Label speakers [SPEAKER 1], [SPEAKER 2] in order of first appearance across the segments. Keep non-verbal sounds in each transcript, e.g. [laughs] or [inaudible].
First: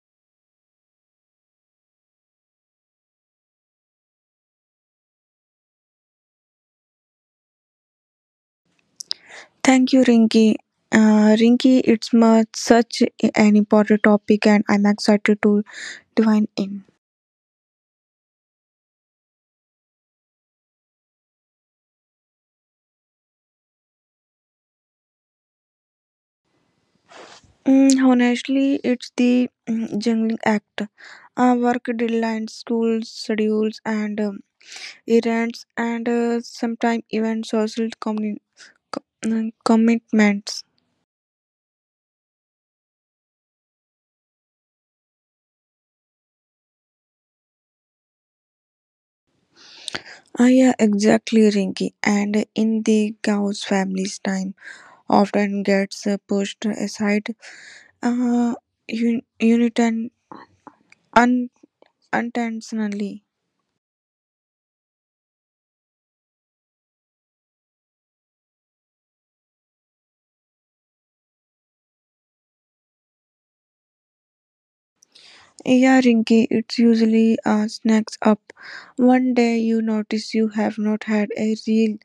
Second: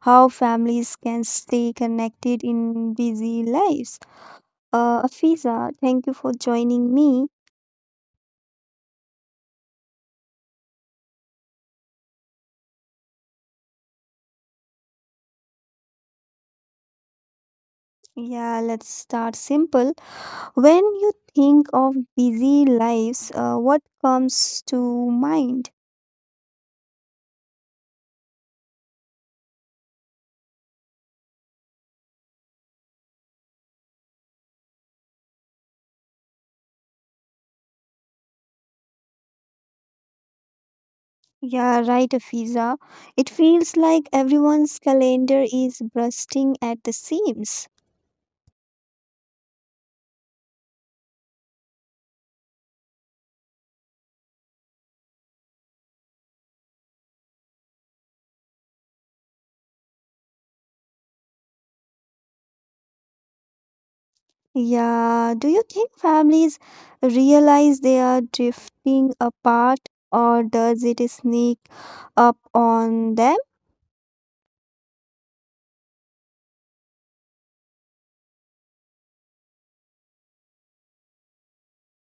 [SPEAKER 1] how families can stay connected in busy lives. Afiza, thank you for joining me.
[SPEAKER 2] Thank you, Rinky. Rinky, it's such an important topic, and I'm excited to divine in.
[SPEAKER 1] Yeah, let's start simple. When you think of busy lives, what comes to mind?
[SPEAKER 2] Honestly, it's the juggling act. Work deadlines, school schedules, and errands, and sometimes even social communi- co- mm, commitments.
[SPEAKER 1] Yeah, right, Afiza. It feels like everyone's calendar is bursting at the seams.
[SPEAKER 2] Yeah, exactly, Rinky. And in the cows, family's time often gets pushed aside. Uh, un- unit and Unintentionally.
[SPEAKER 1] Yeah, do you think families realize they are drifting apart, or does it sneak up on them?
[SPEAKER 2] Yeah, Rinky, it's usually snacks up. One day you notice you have not had a real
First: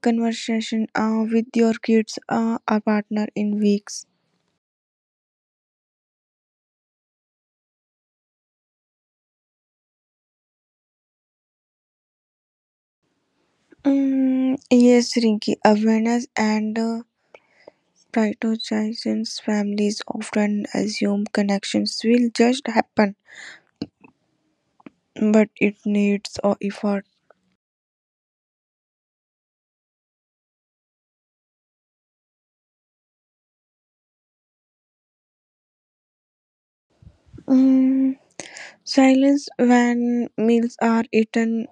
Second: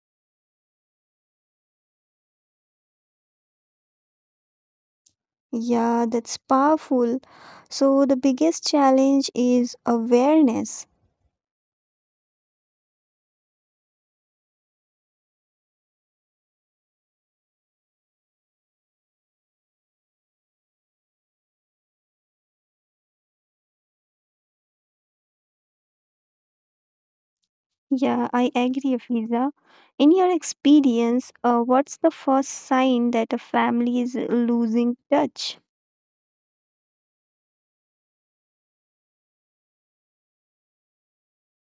[SPEAKER 2] conversation with your kids or partner in weeks.
[SPEAKER 1] Yeah, that's powerful. So the biggest challenge is awareness.
[SPEAKER 2] Yes, Rinky, awareness and prioritization families often assume connections will just happen, but it needs effort.
[SPEAKER 1] Yeah, I agree, Fiza. In your experience, what's the first sign that a family is losing touch?
[SPEAKER 2] Mm, Silence when meals are eaten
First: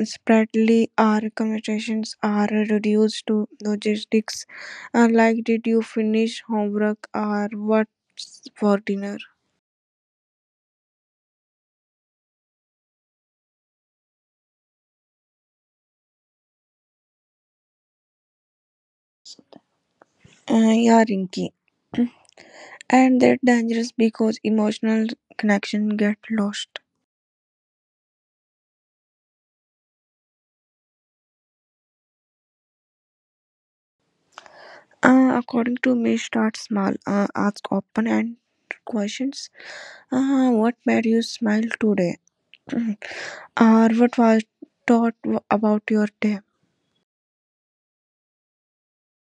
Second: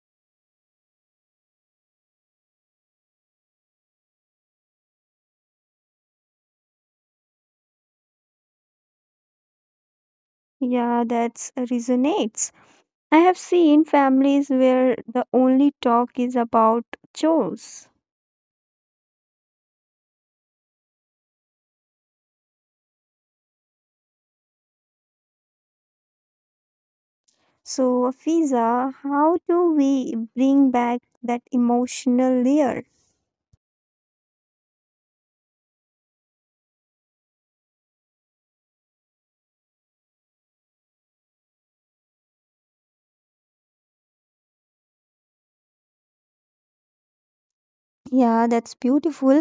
[SPEAKER 2] spreadly, our conversations are reduced to logistics, like did you finish homework or what's for dinner?
[SPEAKER 1] Yeah, that's resonates. I have seen families where the only talk is about chores.
[SPEAKER 2] Yeah, Rinky. And they're dangerous because emotional connection get lost.
[SPEAKER 1] So, Fiza, how do we bring back that emotional layer?
[SPEAKER 2] According to me, start small. Ask open and questions. What made you smile today? [clears throat] Or what was taught about your day?
[SPEAKER 1] Yeah, that's beautiful.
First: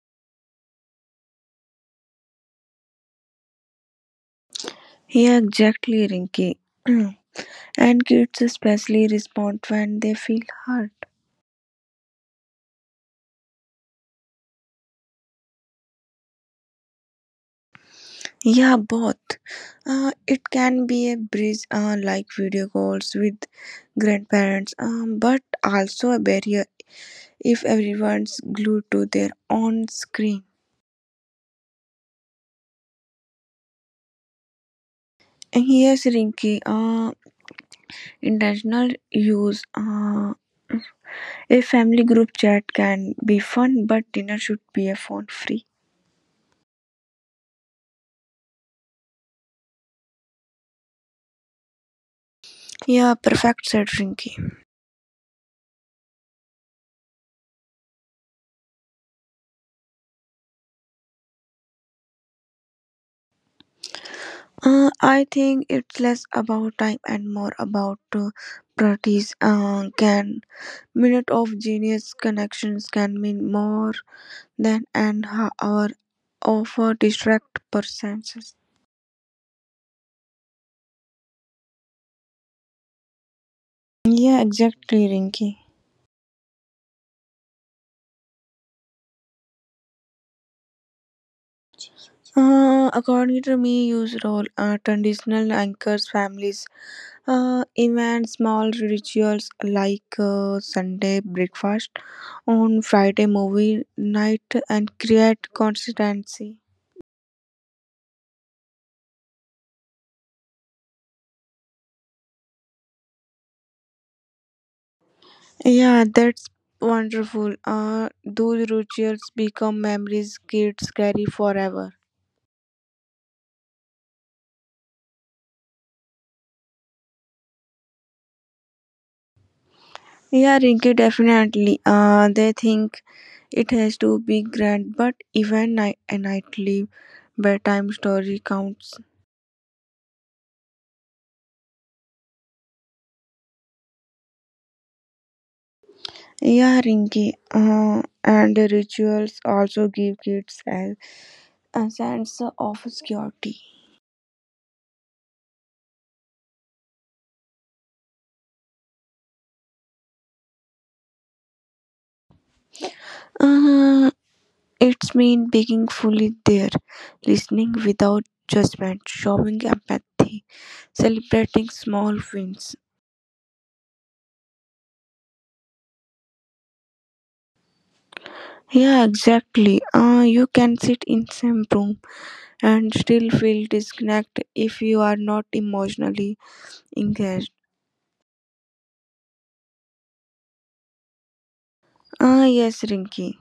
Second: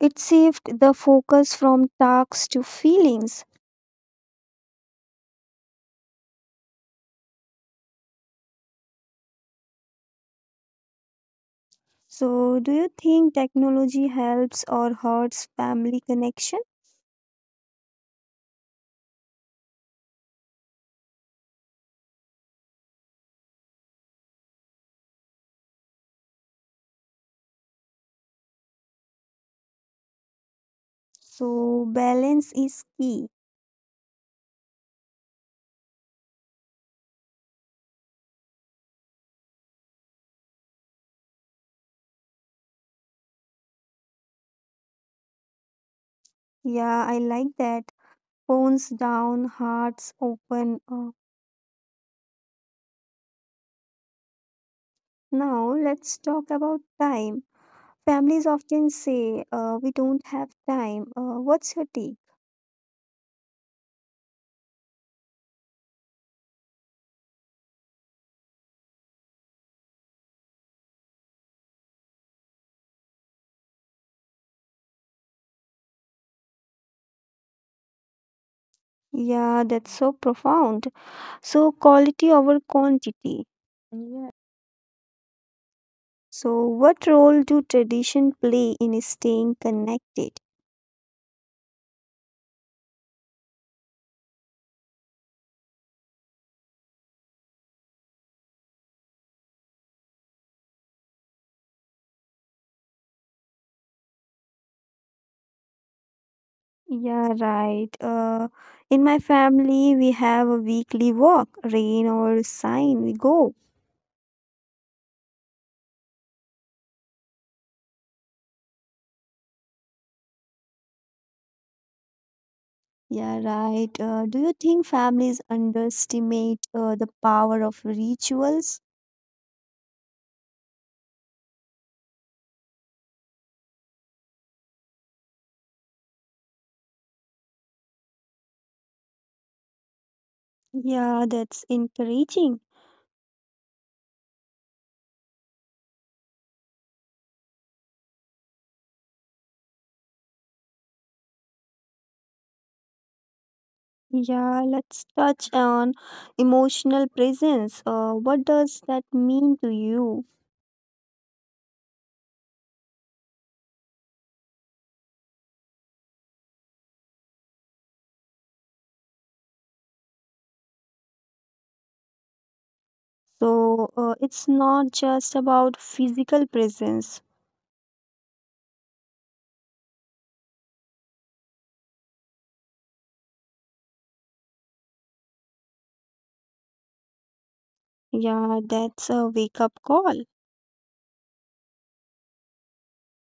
[SPEAKER 1] It shifts the focus from tasks to feelings.
[SPEAKER 2] Yeah, exactly, Rinky. [clears throat] And kids especially respond when they feel hurt.
[SPEAKER 1] So, do you think technology helps or hurts family connection?
[SPEAKER 2] Yeah, both. It can be a bridge, like video calls with grandparents, but also a barrier if everyone's glued to their own screen.
[SPEAKER 1] So, balance is key.
[SPEAKER 2] And here's Rinky. Intentional use. A family group chat can be fun, but dinner should be a phone free.
[SPEAKER 1] Yeah, I like that. Phones down, hearts open. Up.
[SPEAKER 2] Yeah, perfect, said Rinky.
[SPEAKER 1] Now, let's talk about time. Families often say, we don't have time. What's your take?
[SPEAKER 2] I think it's less about time and more about priorities. Can minute of genius connections can mean more than an hour of distract persons.
[SPEAKER 1] Yeah, that's so profound. So, quality over quantity. Yeah.
[SPEAKER 2] Yeah, exactly, Rinky.
[SPEAKER 1] So, what role do tradition play in staying connected?
[SPEAKER 2] According to me, use role traditional anchors, families, events, small rituals like Sunday breakfast, on Friday movie night, and create consistency.
[SPEAKER 1] Yeah, right. In my family, we have a weekly walk, rain or sign, we go.
[SPEAKER 2] Yeah, that's wonderful. Those rituals become memories kids carry forever.
[SPEAKER 1] Yeah, right. Do you think families underestimate the power of rituals?
[SPEAKER 2] Yeah, Rinky, definitely. They think it has to be grand, but even nightly bedtime story counts.
[SPEAKER 1] Yeah, that's encouraging.
[SPEAKER 2] Yeah, Rinky. And the rituals also give kids a sense of security.
[SPEAKER 1] Yeah, let's touch on emotional presence. What does that mean to you?
[SPEAKER 2] Uh, it's mean being fully there, listening without judgment, showing empathy celebrating small wins.
[SPEAKER 1] So, it's not just about physical presence.
[SPEAKER 2] Yeah, exactly. You can sit in same room and still feel disconnected if you are not emotionally engaged.
[SPEAKER 1] Yeah, that's a wake up call.
[SPEAKER 2] Yes, Rinky.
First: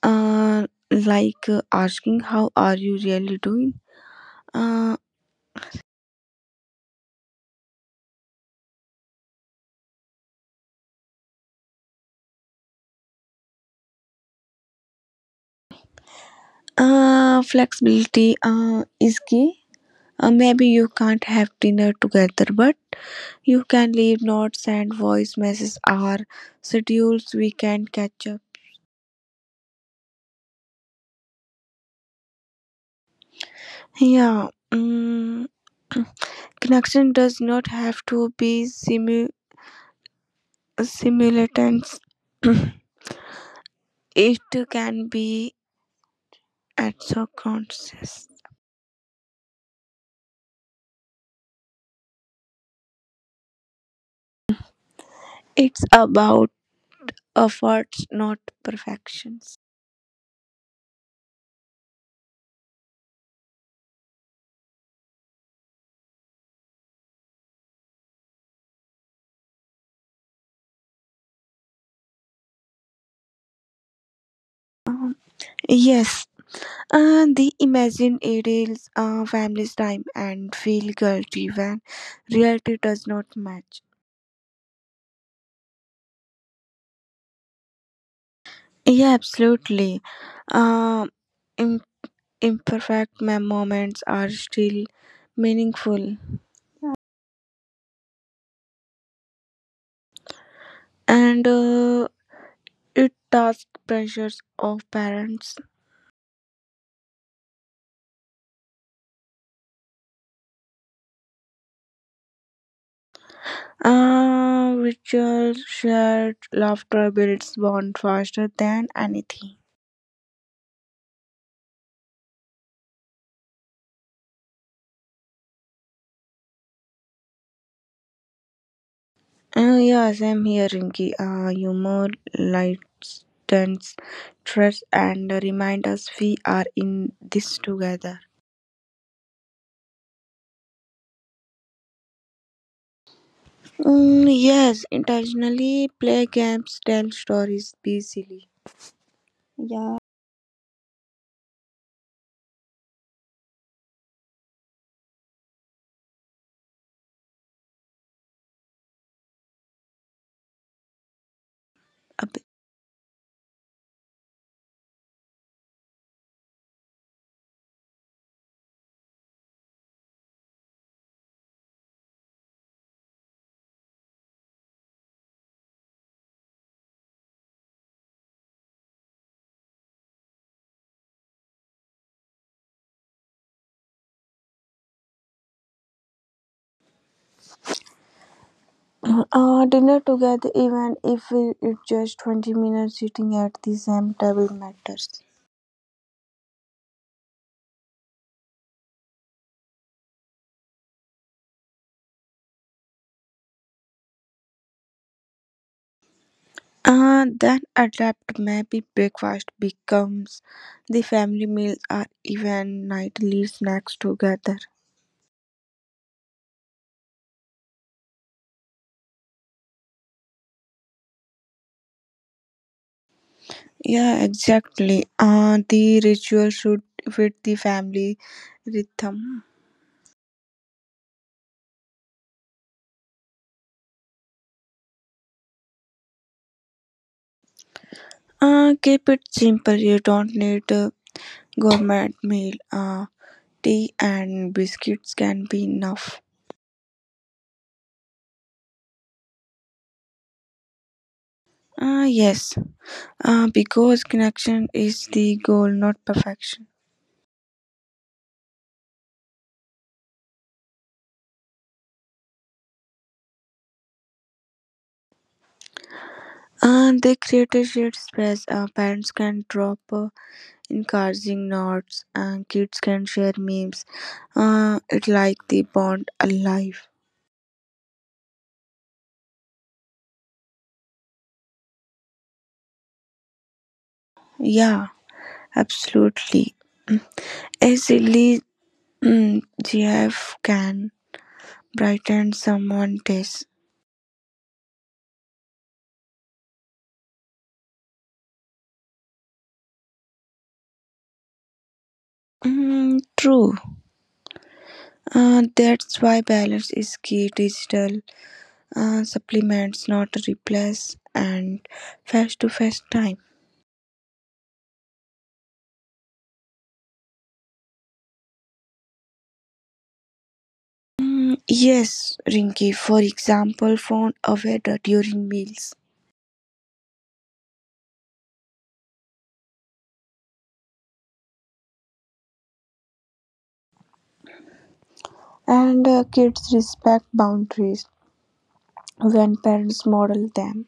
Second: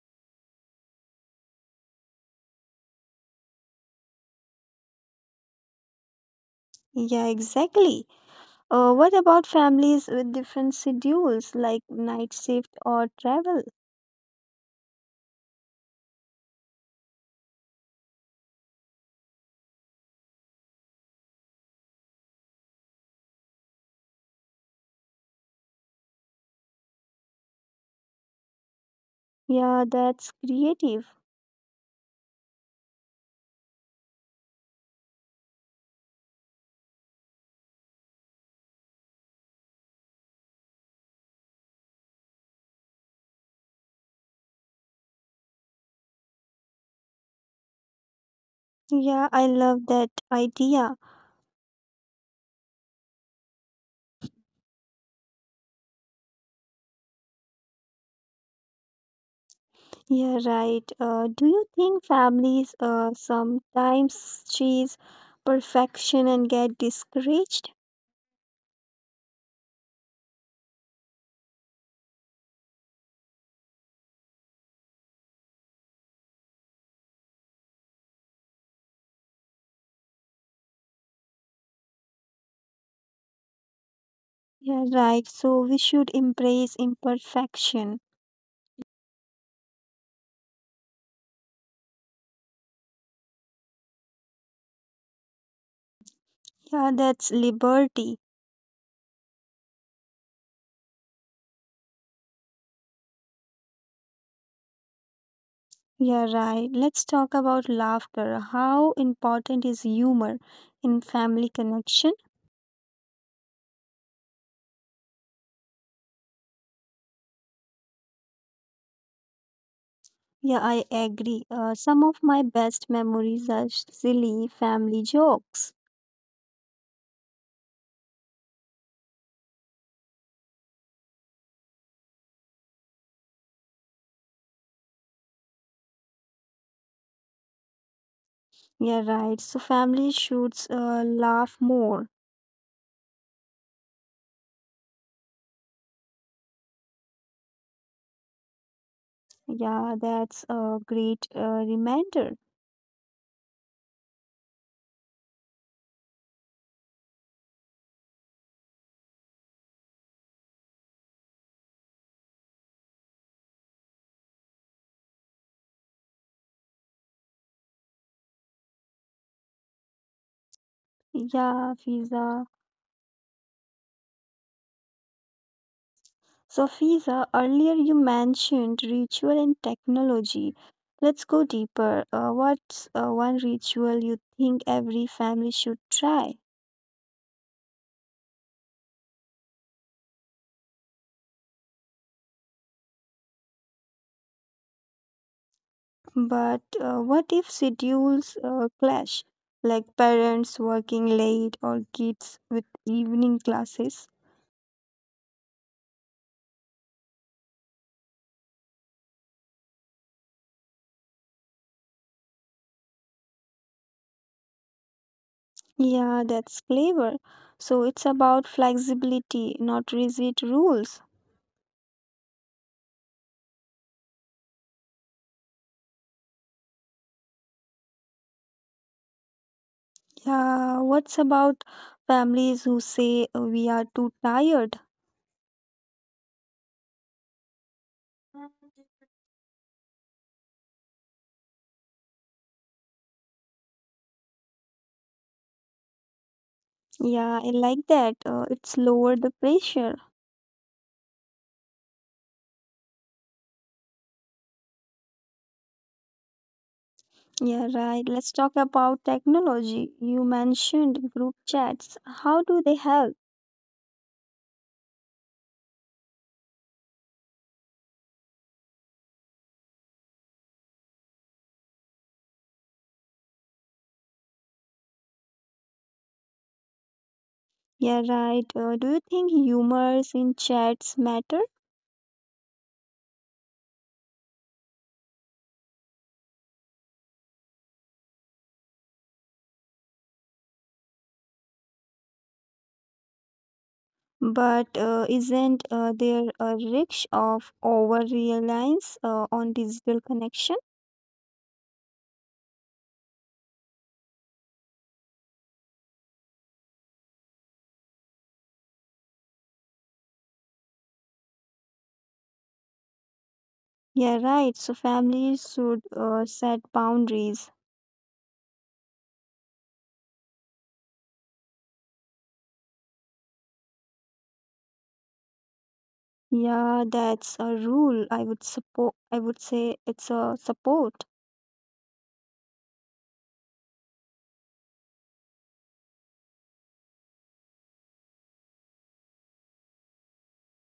[SPEAKER 2] Like asking how are you really doing? Uh,
[SPEAKER 1] Yeah, exactly. What about families with different schedules like night shift or travel?
[SPEAKER 2] Flexibility is key. Maybe you can't have dinner together, but you can leave notes and voice messages or schedules we can catch up.
[SPEAKER 1] Yeah, that's creative.
[SPEAKER 2] Yeah. Connection does not have to be simultaneous. [laughs] [clears throat] It can be at subconscious.
[SPEAKER 1] Yeah, I love that idea.
[SPEAKER 2] It's about efforts, not perfections.
[SPEAKER 1] Yeah, right. Do you think families sometimes chase perfection and get discouraged?
[SPEAKER 2] Um, yes, the imagine ideals family's time and feel guilty when reality does not match.
[SPEAKER 1] Yeah, right. So we should embrace imperfection.
[SPEAKER 2] Yeah, absolutely. Um, im- Imperfect moments are still meaningful,
[SPEAKER 1] Yeah, that's liberty.
[SPEAKER 2] and it tasked pressures of parents,
[SPEAKER 1] Yeah, right. Let's talk about laughter. How important is humor in family connection?
[SPEAKER 2] which virtual shared laughter builds bond faster than anything.
[SPEAKER 1] Yeah, I agree. Some of my best memories are silly family jokes.
[SPEAKER 2] Yes, I'm here, Rinky. Humor lightens stress and remind us we are in this together.
[SPEAKER 1] Yeah, right. So family should laugh more.
[SPEAKER 2] Yes, intentionally play games, tell stories, be silly.
[SPEAKER 1] Yeah, that's a great reminder.
[SPEAKER 2] A
[SPEAKER 1] Yeah, Fiza. So, Fiza, earlier you mentioned ritual and technology. Let's go deeper. What's one ritual you think every family should try?
[SPEAKER 2] Dinner together, even if it's just 20 minutes sitting at the same table, matters.
[SPEAKER 1] But what if schedules clash, like parents working late or kids with evening classes?
[SPEAKER 2] Then adapt maybe breakfast becomes the family meal or even nightly snacks together.
[SPEAKER 1] Yeah, that's clever. So, it's about flexibility, not rigid rules.
[SPEAKER 2] Yeah, exactly. The ritual should fit the family rhythm.
[SPEAKER 1] Yeah, what's about families who say we are too tired?
[SPEAKER 2] Keep it simple. You don't need a gourmet meal. Tea and biscuits can be enough.
[SPEAKER 1] Yeah, I like that. It's lower the pressure.
[SPEAKER 2] Yes, because connection is the goal, not perfection.
[SPEAKER 1] Yeah, right. Let's talk about technology. You mentioned group chats. How do they help?
[SPEAKER 2] And they create a shared space. Parents can drop encouraging nods, and kids can share memes. It like the bond alive.
[SPEAKER 1] Yeah, right. Do you think humors in chats matter?
[SPEAKER 2] Yeah, absolutely. A silly GF can brighten someone's day.
[SPEAKER 1] But isn't there a risk of over reliance on digital connection?
[SPEAKER 2] True. That's why balance is key. Digital supplements, not replace, and face-to-face time.
[SPEAKER 1] Yeah, right. So families should set boundaries.
[SPEAKER 2] Yes, Rinky, for example, found a waiter during meals.
[SPEAKER 1] Yeah, that's a rule. I would support, I would say it's a support.
[SPEAKER 2] And kids respect boundaries when parents model them.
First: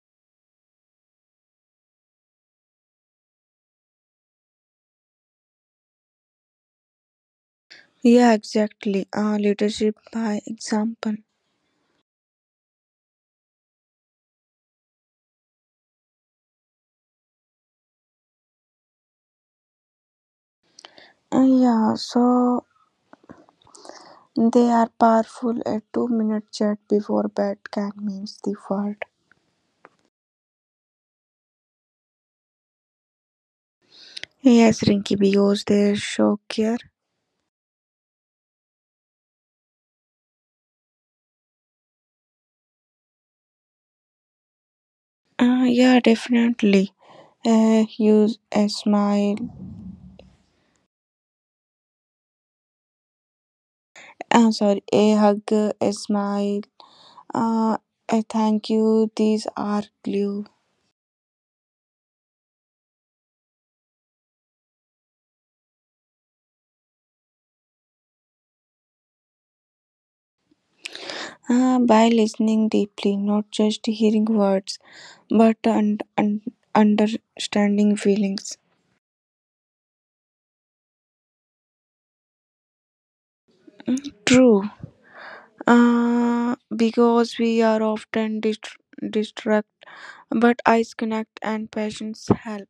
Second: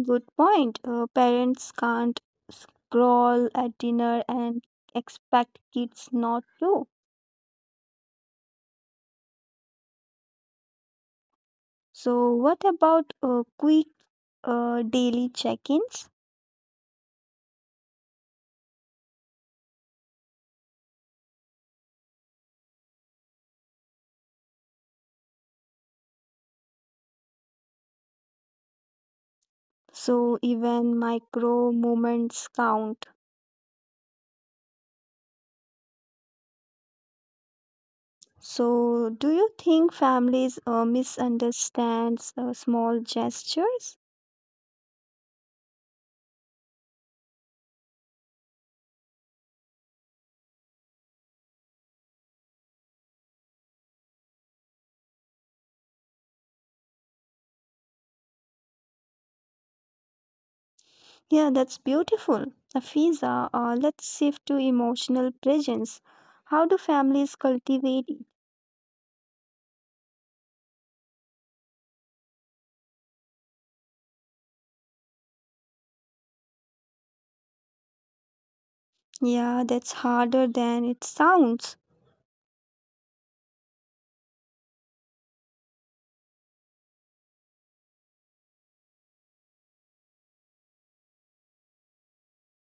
[SPEAKER 1] Good point. Parents can't scroll at dinner and expect kids not to.
[SPEAKER 2] Yeah, exactly. Leadership by example.
[SPEAKER 1] So, what about quick daily check ins?
[SPEAKER 2] Yeah, so they are powerful. A 2 minute chat before bed can mean the world.
[SPEAKER 1] So, even micro moments count.
[SPEAKER 2] Yes, Rinky, because they show care.
[SPEAKER 1] So, do you think families misunderstands small gestures?
[SPEAKER 2] Yeah, definitely. A use a smile. A hug, a smile, uh, a thank you. These are glue.
[SPEAKER 1] Yeah, that's beautiful. Afiza, let's shift to emotional presence. How do families cultivate it?
[SPEAKER 2] By listening deeply, not just hearing words, but understanding feelings.
[SPEAKER 1] Yeah, that's harder than it sounds.
[SPEAKER 2] True. Uh, because we are often distract, but eyes connect and patience help.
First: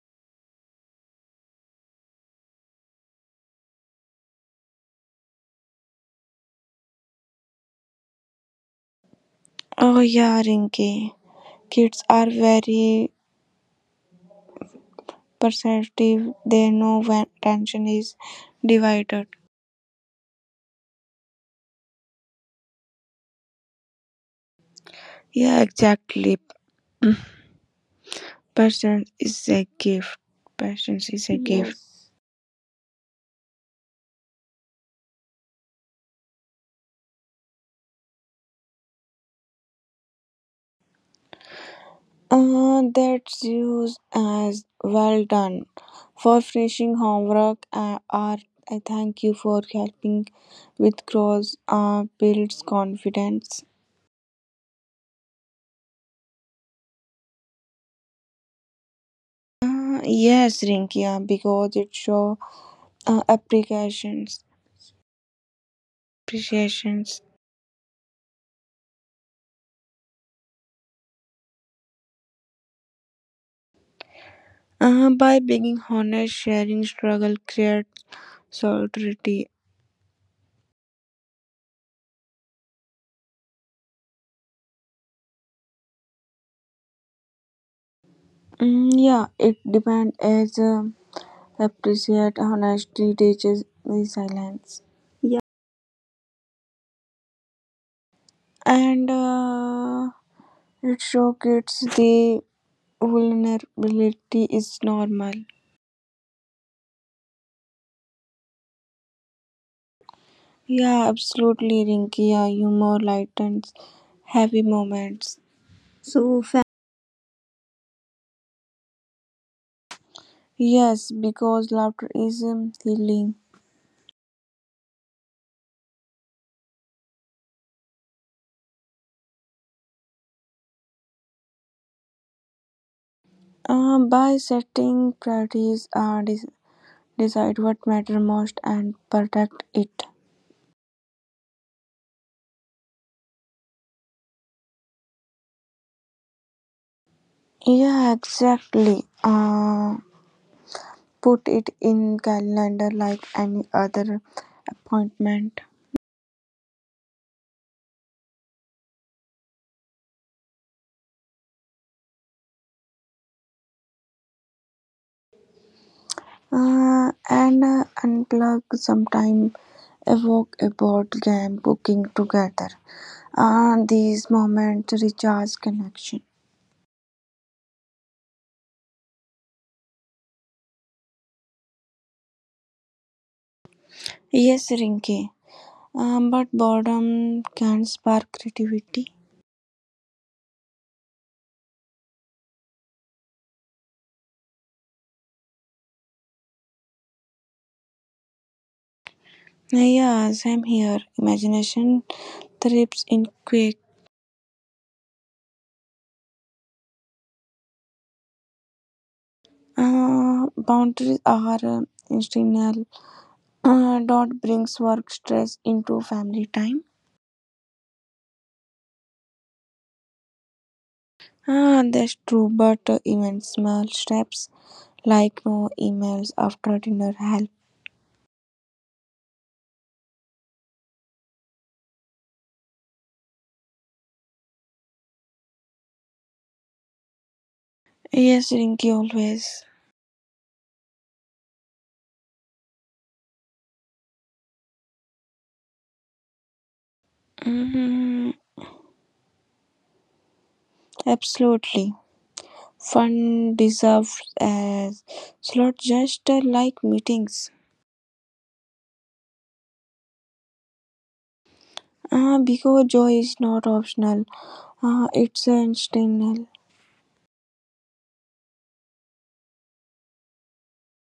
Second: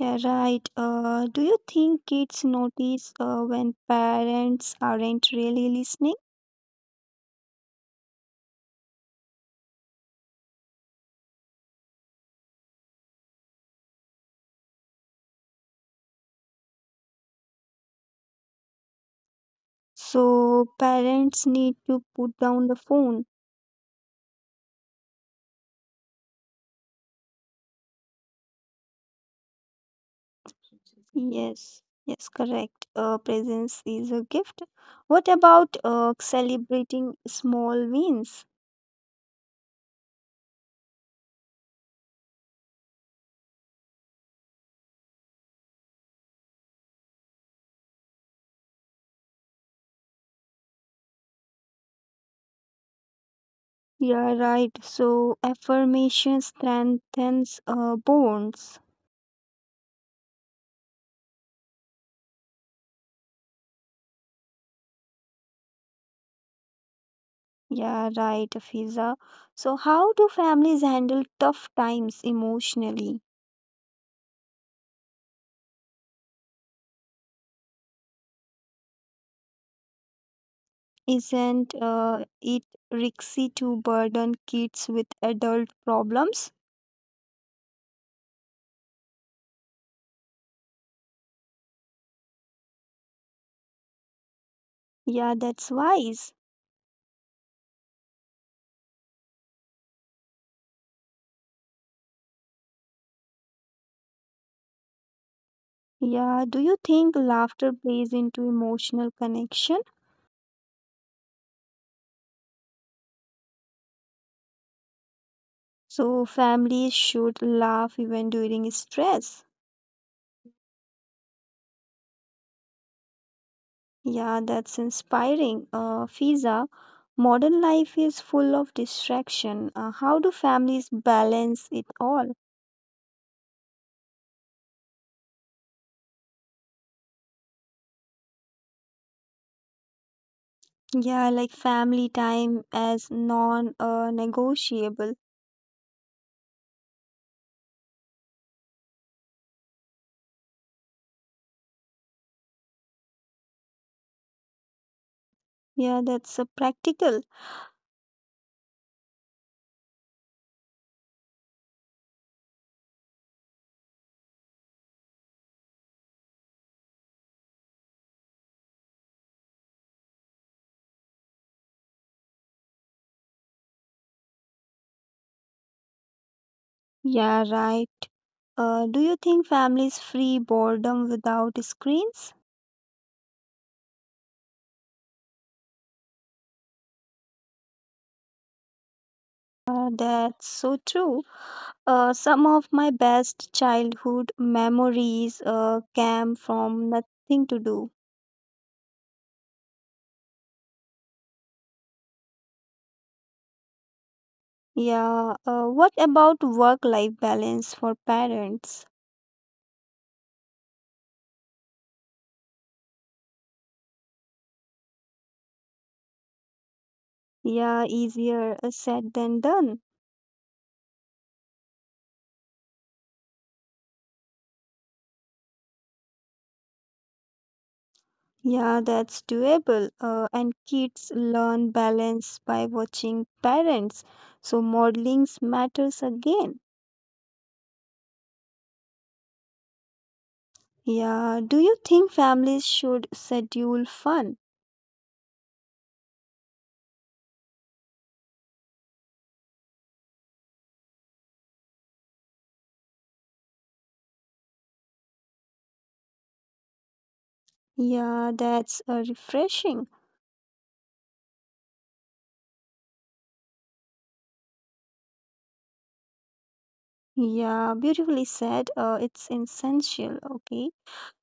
[SPEAKER 1] Yeah, right. Do you think kids notice when parents aren't really listening?
[SPEAKER 2] Oh yeah, Rinki. Kids are very perceptive. They know when attention is divided.
[SPEAKER 1] So, parents need to put down the phone.
[SPEAKER 2] Yeah, exactly. Patience is a gift. Patience is a yes
[SPEAKER 1] Yes,
[SPEAKER 2] gift.
[SPEAKER 1] yes, correct. Presence is a gift. What about celebrating small wins?
[SPEAKER 2] That's used as well done for finishing homework or I thank you for helping with cross builds confidence.
[SPEAKER 1] Yeah, right. So affirmation strengthens bonds.
[SPEAKER 2] Yes, Rinkia, because it shows uh, applications, appreciations.
[SPEAKER 1] Yeah, right, Fiza. So how do families handle tough times emotionally?
[SPEAKER 2] By being honest, sharing struggle creates solidarity.
[SPEAKER 1] Isn't it risky to burden kids with adult problems?
[SPEAKER 2] Yeah, it depends as appreciate honesty teaches resilience.
[SPEAKER 1] Yeah, that's wise.
[SPEAKER 2] And it shows kids the vulnerability is normal.
[SPEAKER 1] Yeah, do you think laughter plays into emotional connection?
[SPEAKER 2] Yeah, absolutely, Rinky. Yeah, humor lightens heavy moments.
[SPEAKER 1] So
[SPEAKER 2] So, fa-
[SPEAKER 1] families should laugh even during stress.
[SPEAKER 2] Yes, because laughter is healing.
[SPEAKER 1] Yeah, that's inspiring. Fiza, modern life is full of distraction. How do families balance it all?
[SPEAKER 2] By setting priorities, decide what matter most and protect it.
[SPEAKER 1] Yeah, like family time as non negotiable.
[SPEAKER 2] Yeah, exactly. Put it in calendar like any other appointment.
[SPEAKER 1] Yeah, that's practical.
[SPEAKER 2] And unplug sometime evoke a board game cooking together, these moments recharge connection.
[SPEAKER 1] Yeah, right. Do you think families free boredom without screens?
[SPEAKER 2] Yes, Rinki. But boredom can spark creativity.
[SPEAKER 1] That's so true. Some of my best childhood memories came from nothing to do.
[SPEAKER 2] Yes, I'm here imagination thrives in quick.
[SPEAKER 1] Yeah, what about work life balance for parents?
[SPEAKER 2] Boundaries are instinctual. Dot brings work stress into family time.
[SPEAKER 1] Yeah, easier said than done.
[SPEAKER 2] That's true, but even small steps like no emails after dinner help.
[SPEAKER 1] Yeah, that's doable. And kids learn balance by watching parents. So modelings matters again.
[SPEAKER 2] Yes, Rinky always.
[SPEAKER 1] Yeah, do you think families should schedule fun?
[SPEAKER 2] Mm, Absolutely. Fun deserves a slot just like meetings.
[SPEAKER 1] Yeah, that's refreshing.
[SPEAKER 2] Because joy is not optional, it's instinctual.
[SPEAKER 1] Yeah, beautifully said. It's essential. Okay.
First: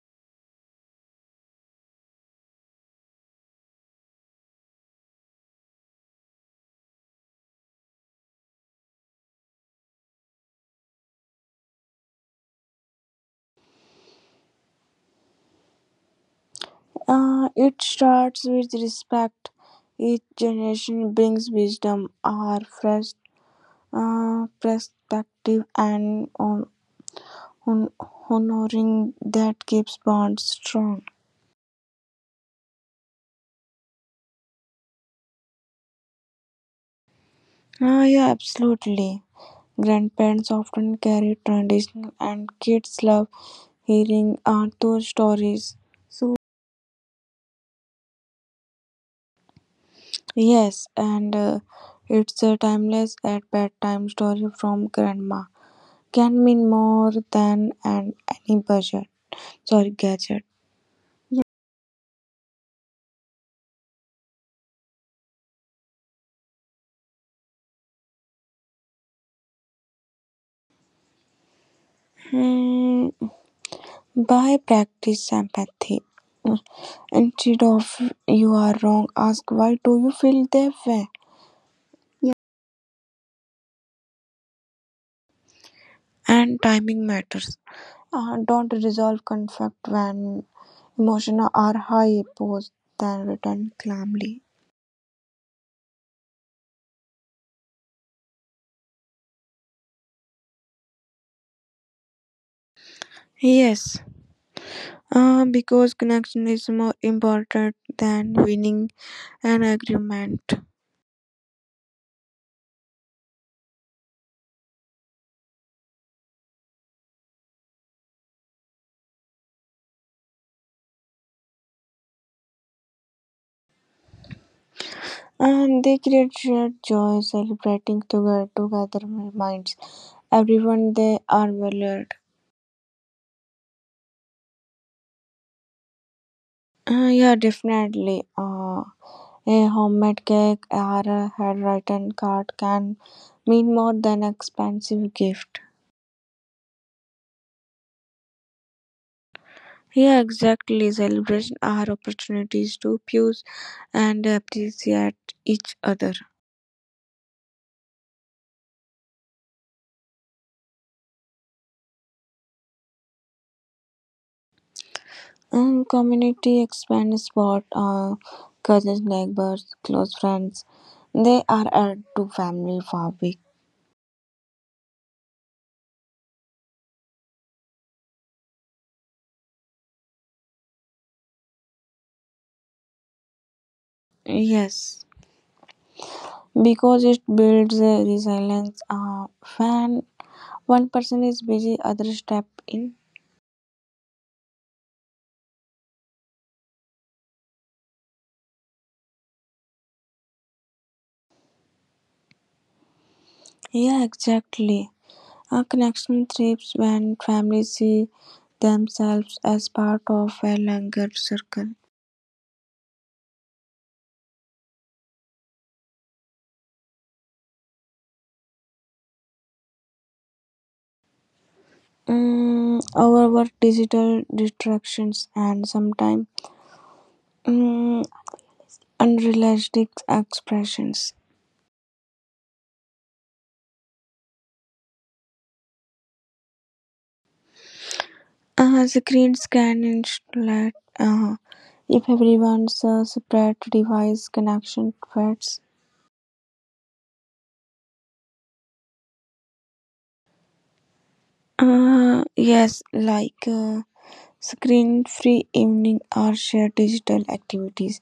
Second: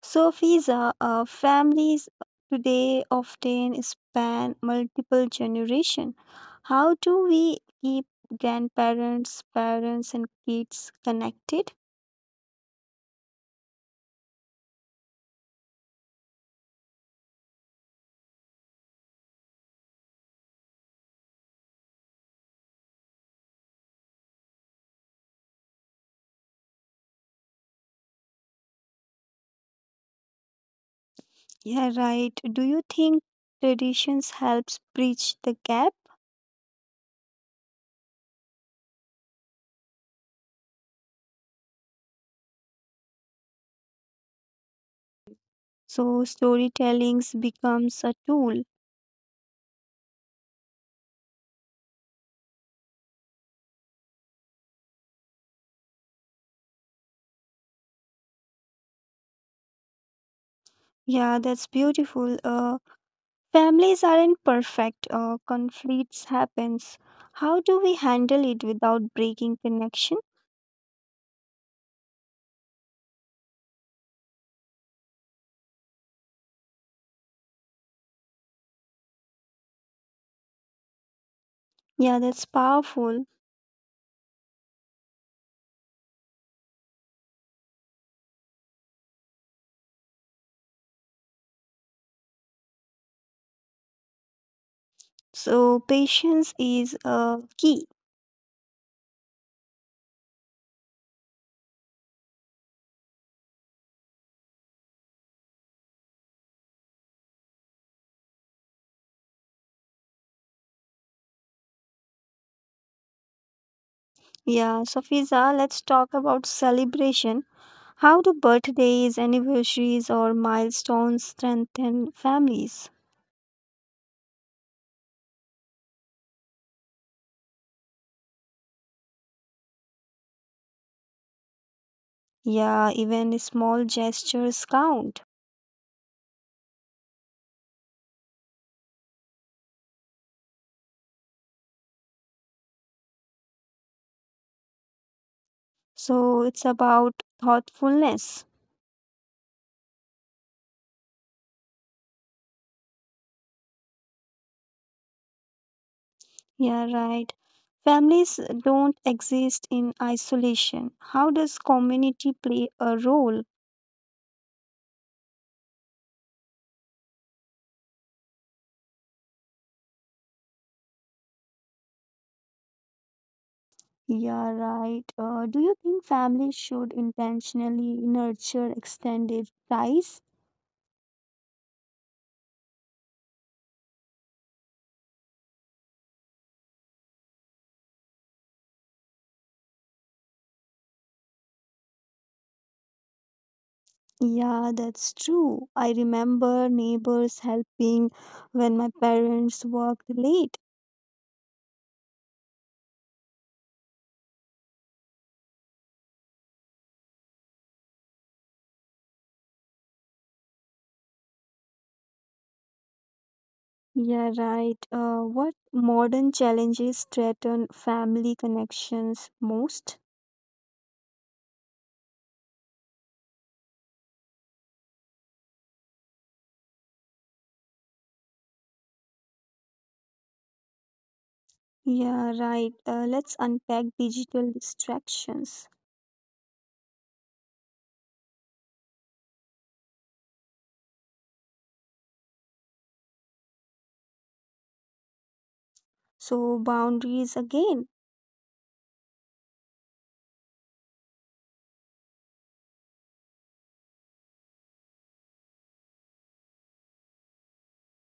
[SPEAKER 1] So, Fiza, families today often span multiple generations. How do we keep grandparents, parents, and kids connected?
[SPEAKER 2] It starts with respect. Each generation brings wisdom, our fresh perspective, and on honoring that keeps bonds strong.
[SPEAKER 1] Yeah, right. Do you think traditions helps bridge the gap?
[SPEAKER 2] Yeah, absolutely. Grandparents often carry traditional, and kids love hearing Arthur stories.
[SPEAKER 1] So,
[SPEAKER 2] So,
[SPEAKER 1] storytelling becomes a tool.
[SPEAKER 2] yes, and it's a timeless at bedtime story from grandma. Can mean more than an any budget. Sorry, gadget.
[SPEAKER 1] Yeah, that's beautiful. Families aren't perfect. Conflicts happens. How do we handle it without breaking connection?
[SPEAKER 2] Hmm. By practice empathy. Instead of you are wrong, ask why do you feel that way?
[SPEAKER 1] Yeah, that's powerful.
[SPEAKER 2] And timing matters. Don't resolve conflict when emotions are high posed than written calmly.
[SPEAKER 1] So, patience is a key.
[SPEAKER 2] Yes, because connection is more important than winning an agreement.
[SPEAKER 1] Yeah, so Fiza, let's talk about celebration. How do birthdays, anniversaries, or milestones strengthen families?
[SPEAKER 2] And they create shared joy, celebrating together reminds everyone they are valued.
[SPEAKER 1] Yeah, even small gestures count.
[SPEAKER 2] Yeah, definitely. A homemade cake or a handwritten card can mean more than expensive gift.
[SPEAKER 1] So, it's about thoughtfulness.
[SPEAKER 2] Yeah, exactly. Celebration are opportunities to pursue and appreciate each other.
[SPEAKER 1] Yeah, right. Families don't exist in isolation. How does community play a role?
[SPEAKER 2] Community expands what cousins, neighbors, close friends. They are add to family fabric.
[SPEAKER 1] Yeah, right. Do you think families should intentionally nurture extended ties?
[SPEAKER 2] Yes, because it builds resilience. When one person is busy, others step in.
[SPEAKER 1] Yeah, that's true. I remember neighbors helping when my parents worked late.
[SPEAKER 2] Yeah, exactly. A connection thrives when families see themselves as part of a larger circle.
[SPEAKER 1] Yeah, right. What modern challenges threaten family connections most?
[SPEAKER 2] Our work, digital distractions, and sometimes Mm, unrealistic expressions.
[SPEAKER 1] Yeah, right. Let's unpack digital distractions.
[SPEAKER 2] The screens can insulate if everyone's separate device connection fades.
[SPEAKER 1] So, boundaries again.
[SPEAKER 2] Yes, like screen free evening or shared digital activities,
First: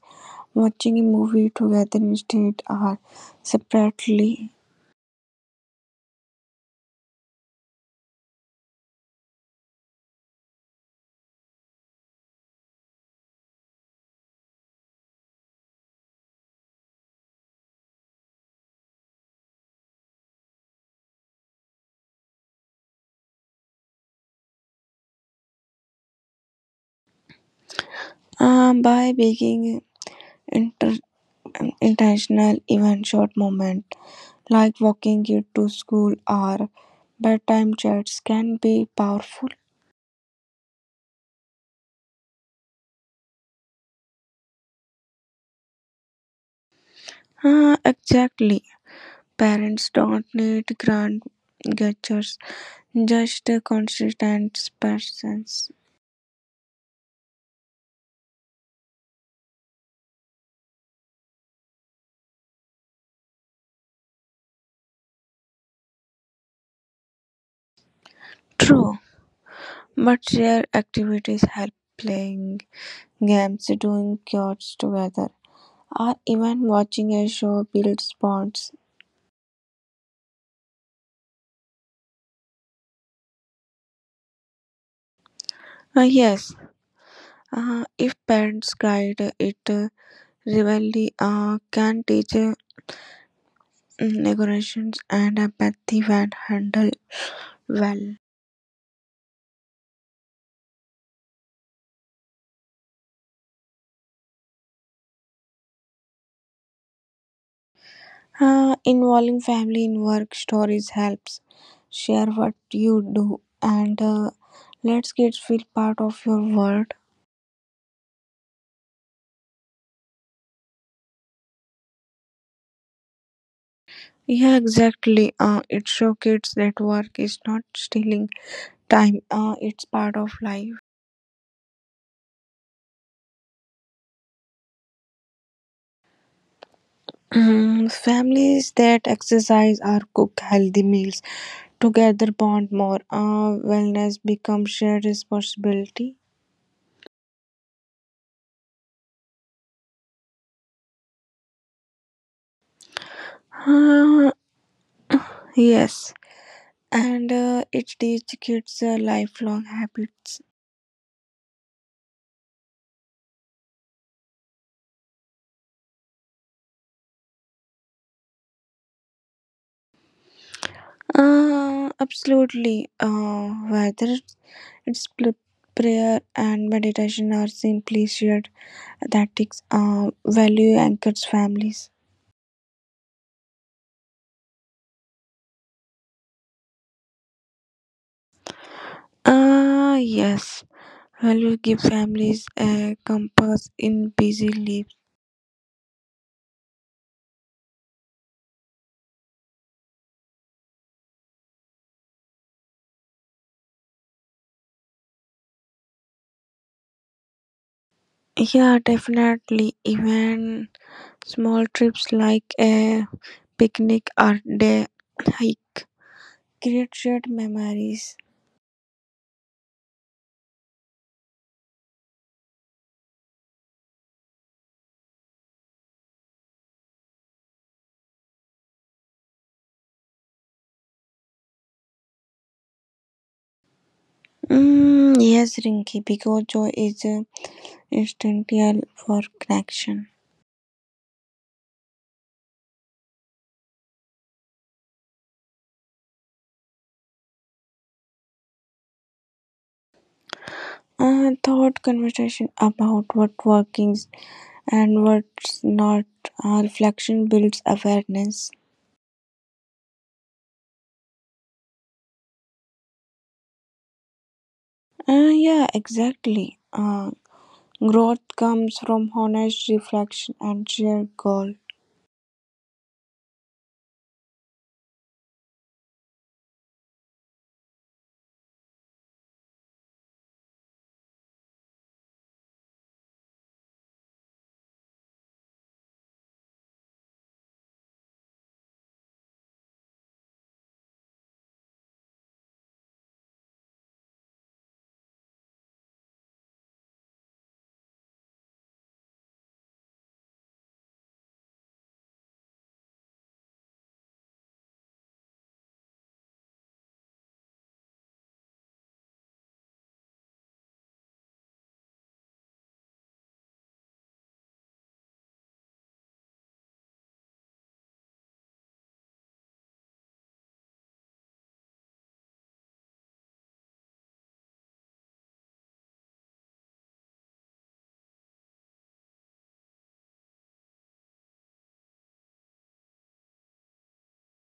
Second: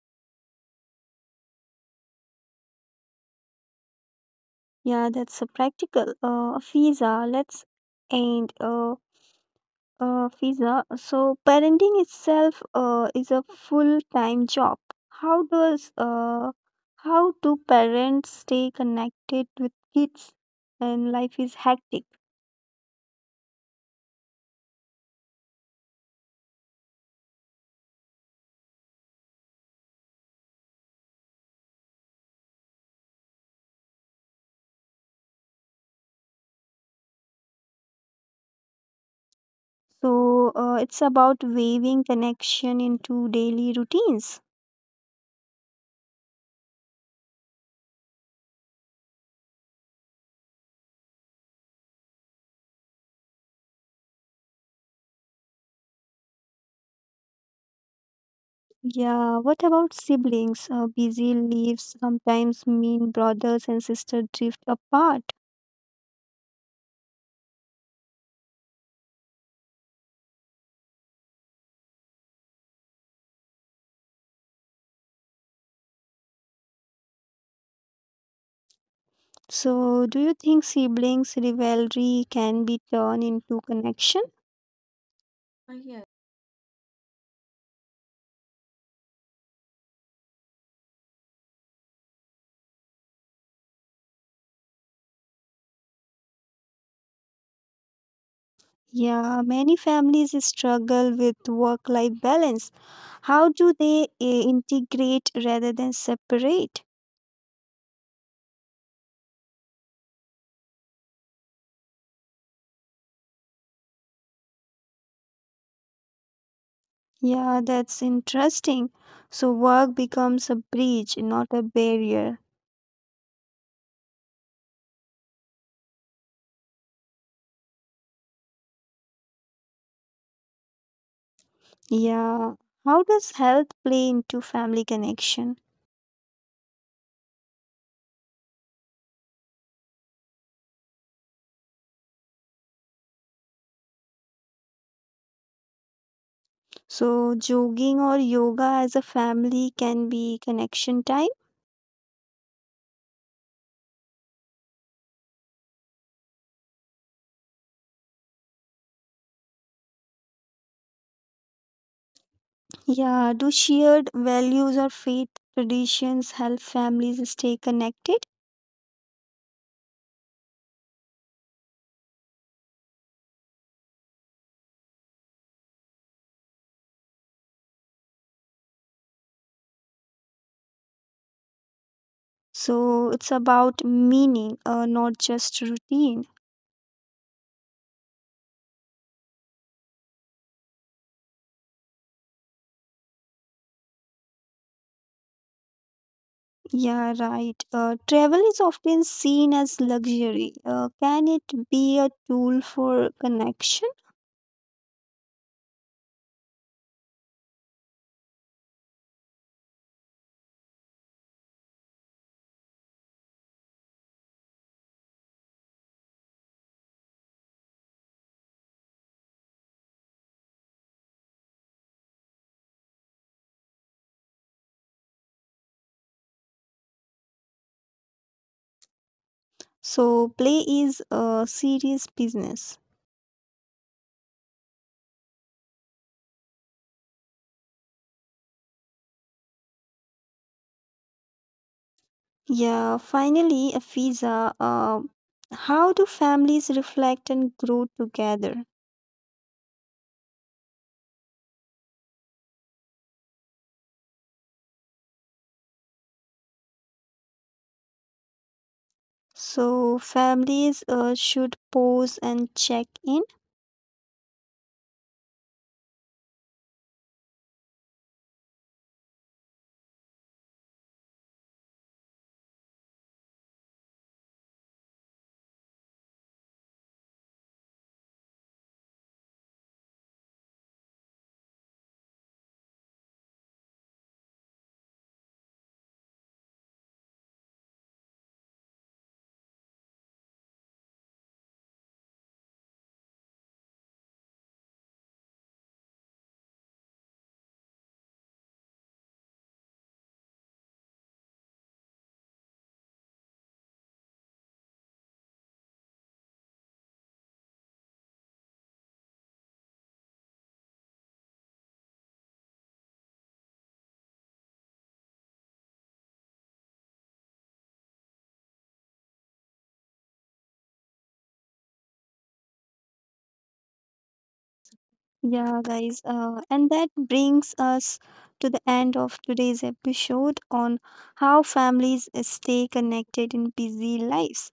[SPEAKER 2] watching a movie together instead or separately.
[SPEAKER 1] Yeah, that's a practical. Visa. Let's and Fiza, so parenting itself is a full-time job. How does uh, how do parents stay connected with kids when life is hectic?
[SPEAKER 2] By making inter- intentional even short moment like walking kid to school or bedtime chats can be powerful.
[SPEAKER 1] So it's about weaving connection into daily routines.
[SPEAKER 2] Exactly. Parents don't need grand gestures, just a consistent presence.
[SPEAKER 1] Yeah, what about siblings? Busy lives sometimes mean brothers and sisters drift apart.
[SPEAKER 2] True, but shared activities help playing games, doing chores together, or even watching a show builds bonds.
[SPEAKER 1] So, do you think siblings' rivalry can be turned into connection?
[SPEAKER 2] Ah, yes, if parents guide it, rivalry can teach negotiations and empathy when handled well.
[SPEAKER 1] Yeah, many families struggle with work life balance. How do they integrate rather than separate?
[SPEAKER 2] Involving family in work stories helps. Share what you do and lets kids feel part of your world.
[SPEAKER 1] Yeah, that's interesting. So, work becomes a bridge, not a barrier.
[SPEAKER 2] Yeah, exactly. It shows kids that work is not stealing time, it's part of life.
[SPEAKER 1] Yeah. How does health play into family connection?
[SPEAKER 2] Families that exercise or cook healthy meals together bond more. Wellness becomes shared responsibility.
[SPEAKER 1] So, jogging or yoga as a family can be connection time.
[SPEAKER 2] Uh, [sighs] yes, and it teaches kids lifelong habits.
[SPEAKER 1] Yeah. Do shared values or faith traditions help families stay connected?
[SPEAKER 2] Absolutely. Whether it's prayer and meditation or simply shared tactics, value anchors families.
[SPEAKER 1] So it's about meaning, not just routine.
[SPEAKER 2] Ah yes. Value give families a compass in busy lives.
[SPEAKER 1] Yeah, right. Travel is often seen as luxury. Can it be a tool for connection?
[SPEAKER 2] Yeah, definitely. Even small trips like a picnic or day hike create shared memories.
[SPEAKER 1] So play is a serious business.
[SPEAKER 2] Yes, Rinki, because joy is. Essential for connection.
[SPEAKER 1] Yeah, finally, Afiza, how do families reflect and grow together?
[SPEAKER 2] A thought conversation about what workings and what's not. A reflection builds awareness.
[SPEAKER 1] So families should pause and check in.
[SPEAKER 2] Yeah, exactly. Growth comes from honest reflection and shared goal.
[SPEAKER 1] Yeah, guys. And that brings us to the end of today's episode on how families stay connected in busy lives.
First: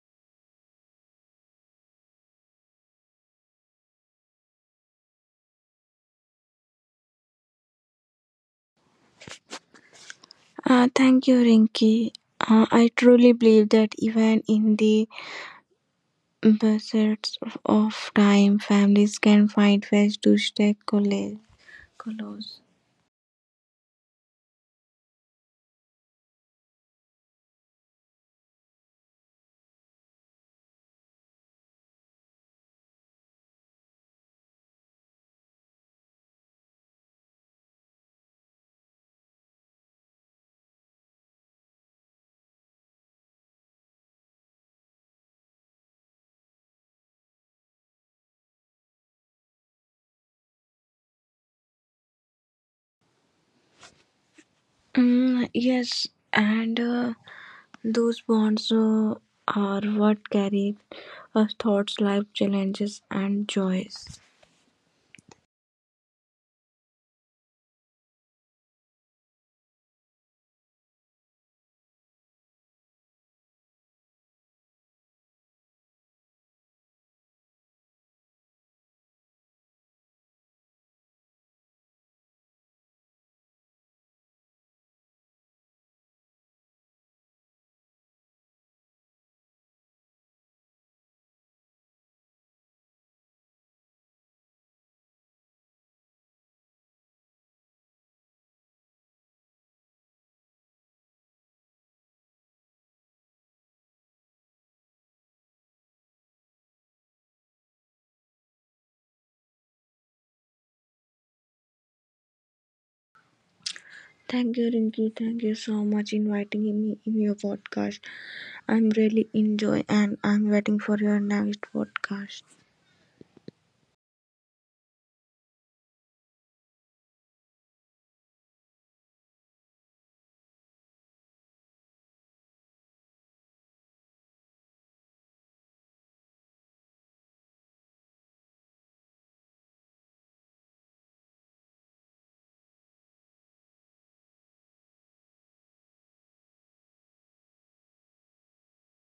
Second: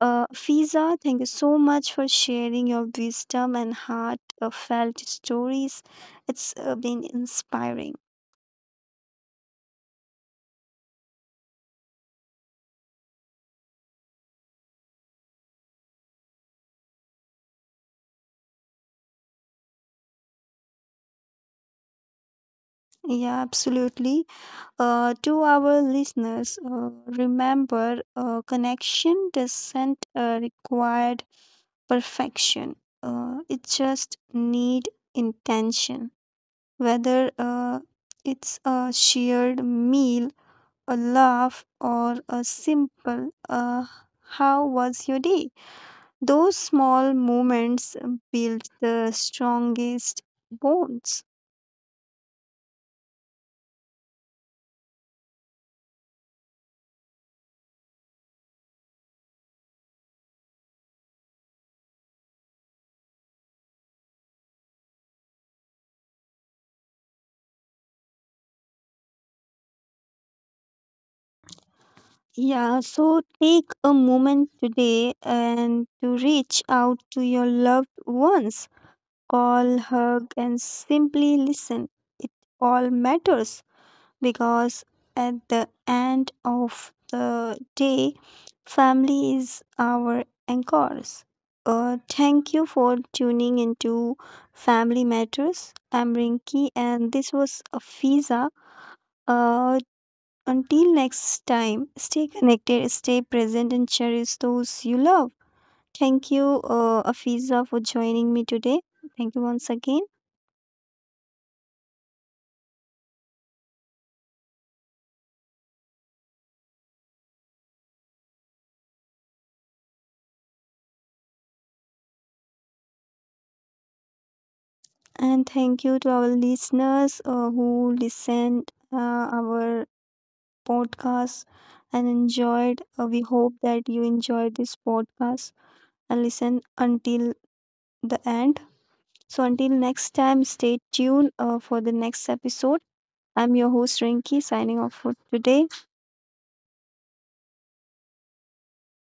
[SPEAKER 1] Fiza, thank you so much for sharing your wisdom and heartfelt stories. It's been inspiring.
[SPEAKER 2] Thank you, Rinki. I truly believe that even in the deserts of time, families can find ways to stay close.
[SPEAKER 1] Yeah, absolutely. To our listeners, remember connection doesn't require perfection. It just need intention. Whether it's a shared meal, a laugh, or a simple "How was your day?" Those small moments build the strongest bonds.
[SPEAKER 2] Yes, and those bonds are what carry us thoughts, life challenges, and joys.
[SPEAKER 1] Yeah, so take a moment today and to reach out to your loved ones. Call, hug, and simply listen. It all matters, because at the end of the day, family is our anchors. Thank you for tuning into Family Matters. I'm Rinki, and this was a Fiza. Uh, until next time, stay connected, stay present, and cherish those you love. Thank you, Afiza, for joining me today. Thank you once again.
[SPEAKER 2] Thank you, Rinki. Thank you so much inviting me in your podcast. I'm really enjoy and I'm waiting for your next podcast.
[SPEAKER 1] And thank you to our listeners who listened our podcast and enjoyed. We hope that you enjoyed this podcast and listen until the end. So, until next time, stay tuned for the next episode. I'm your host Rinki, signing off for today.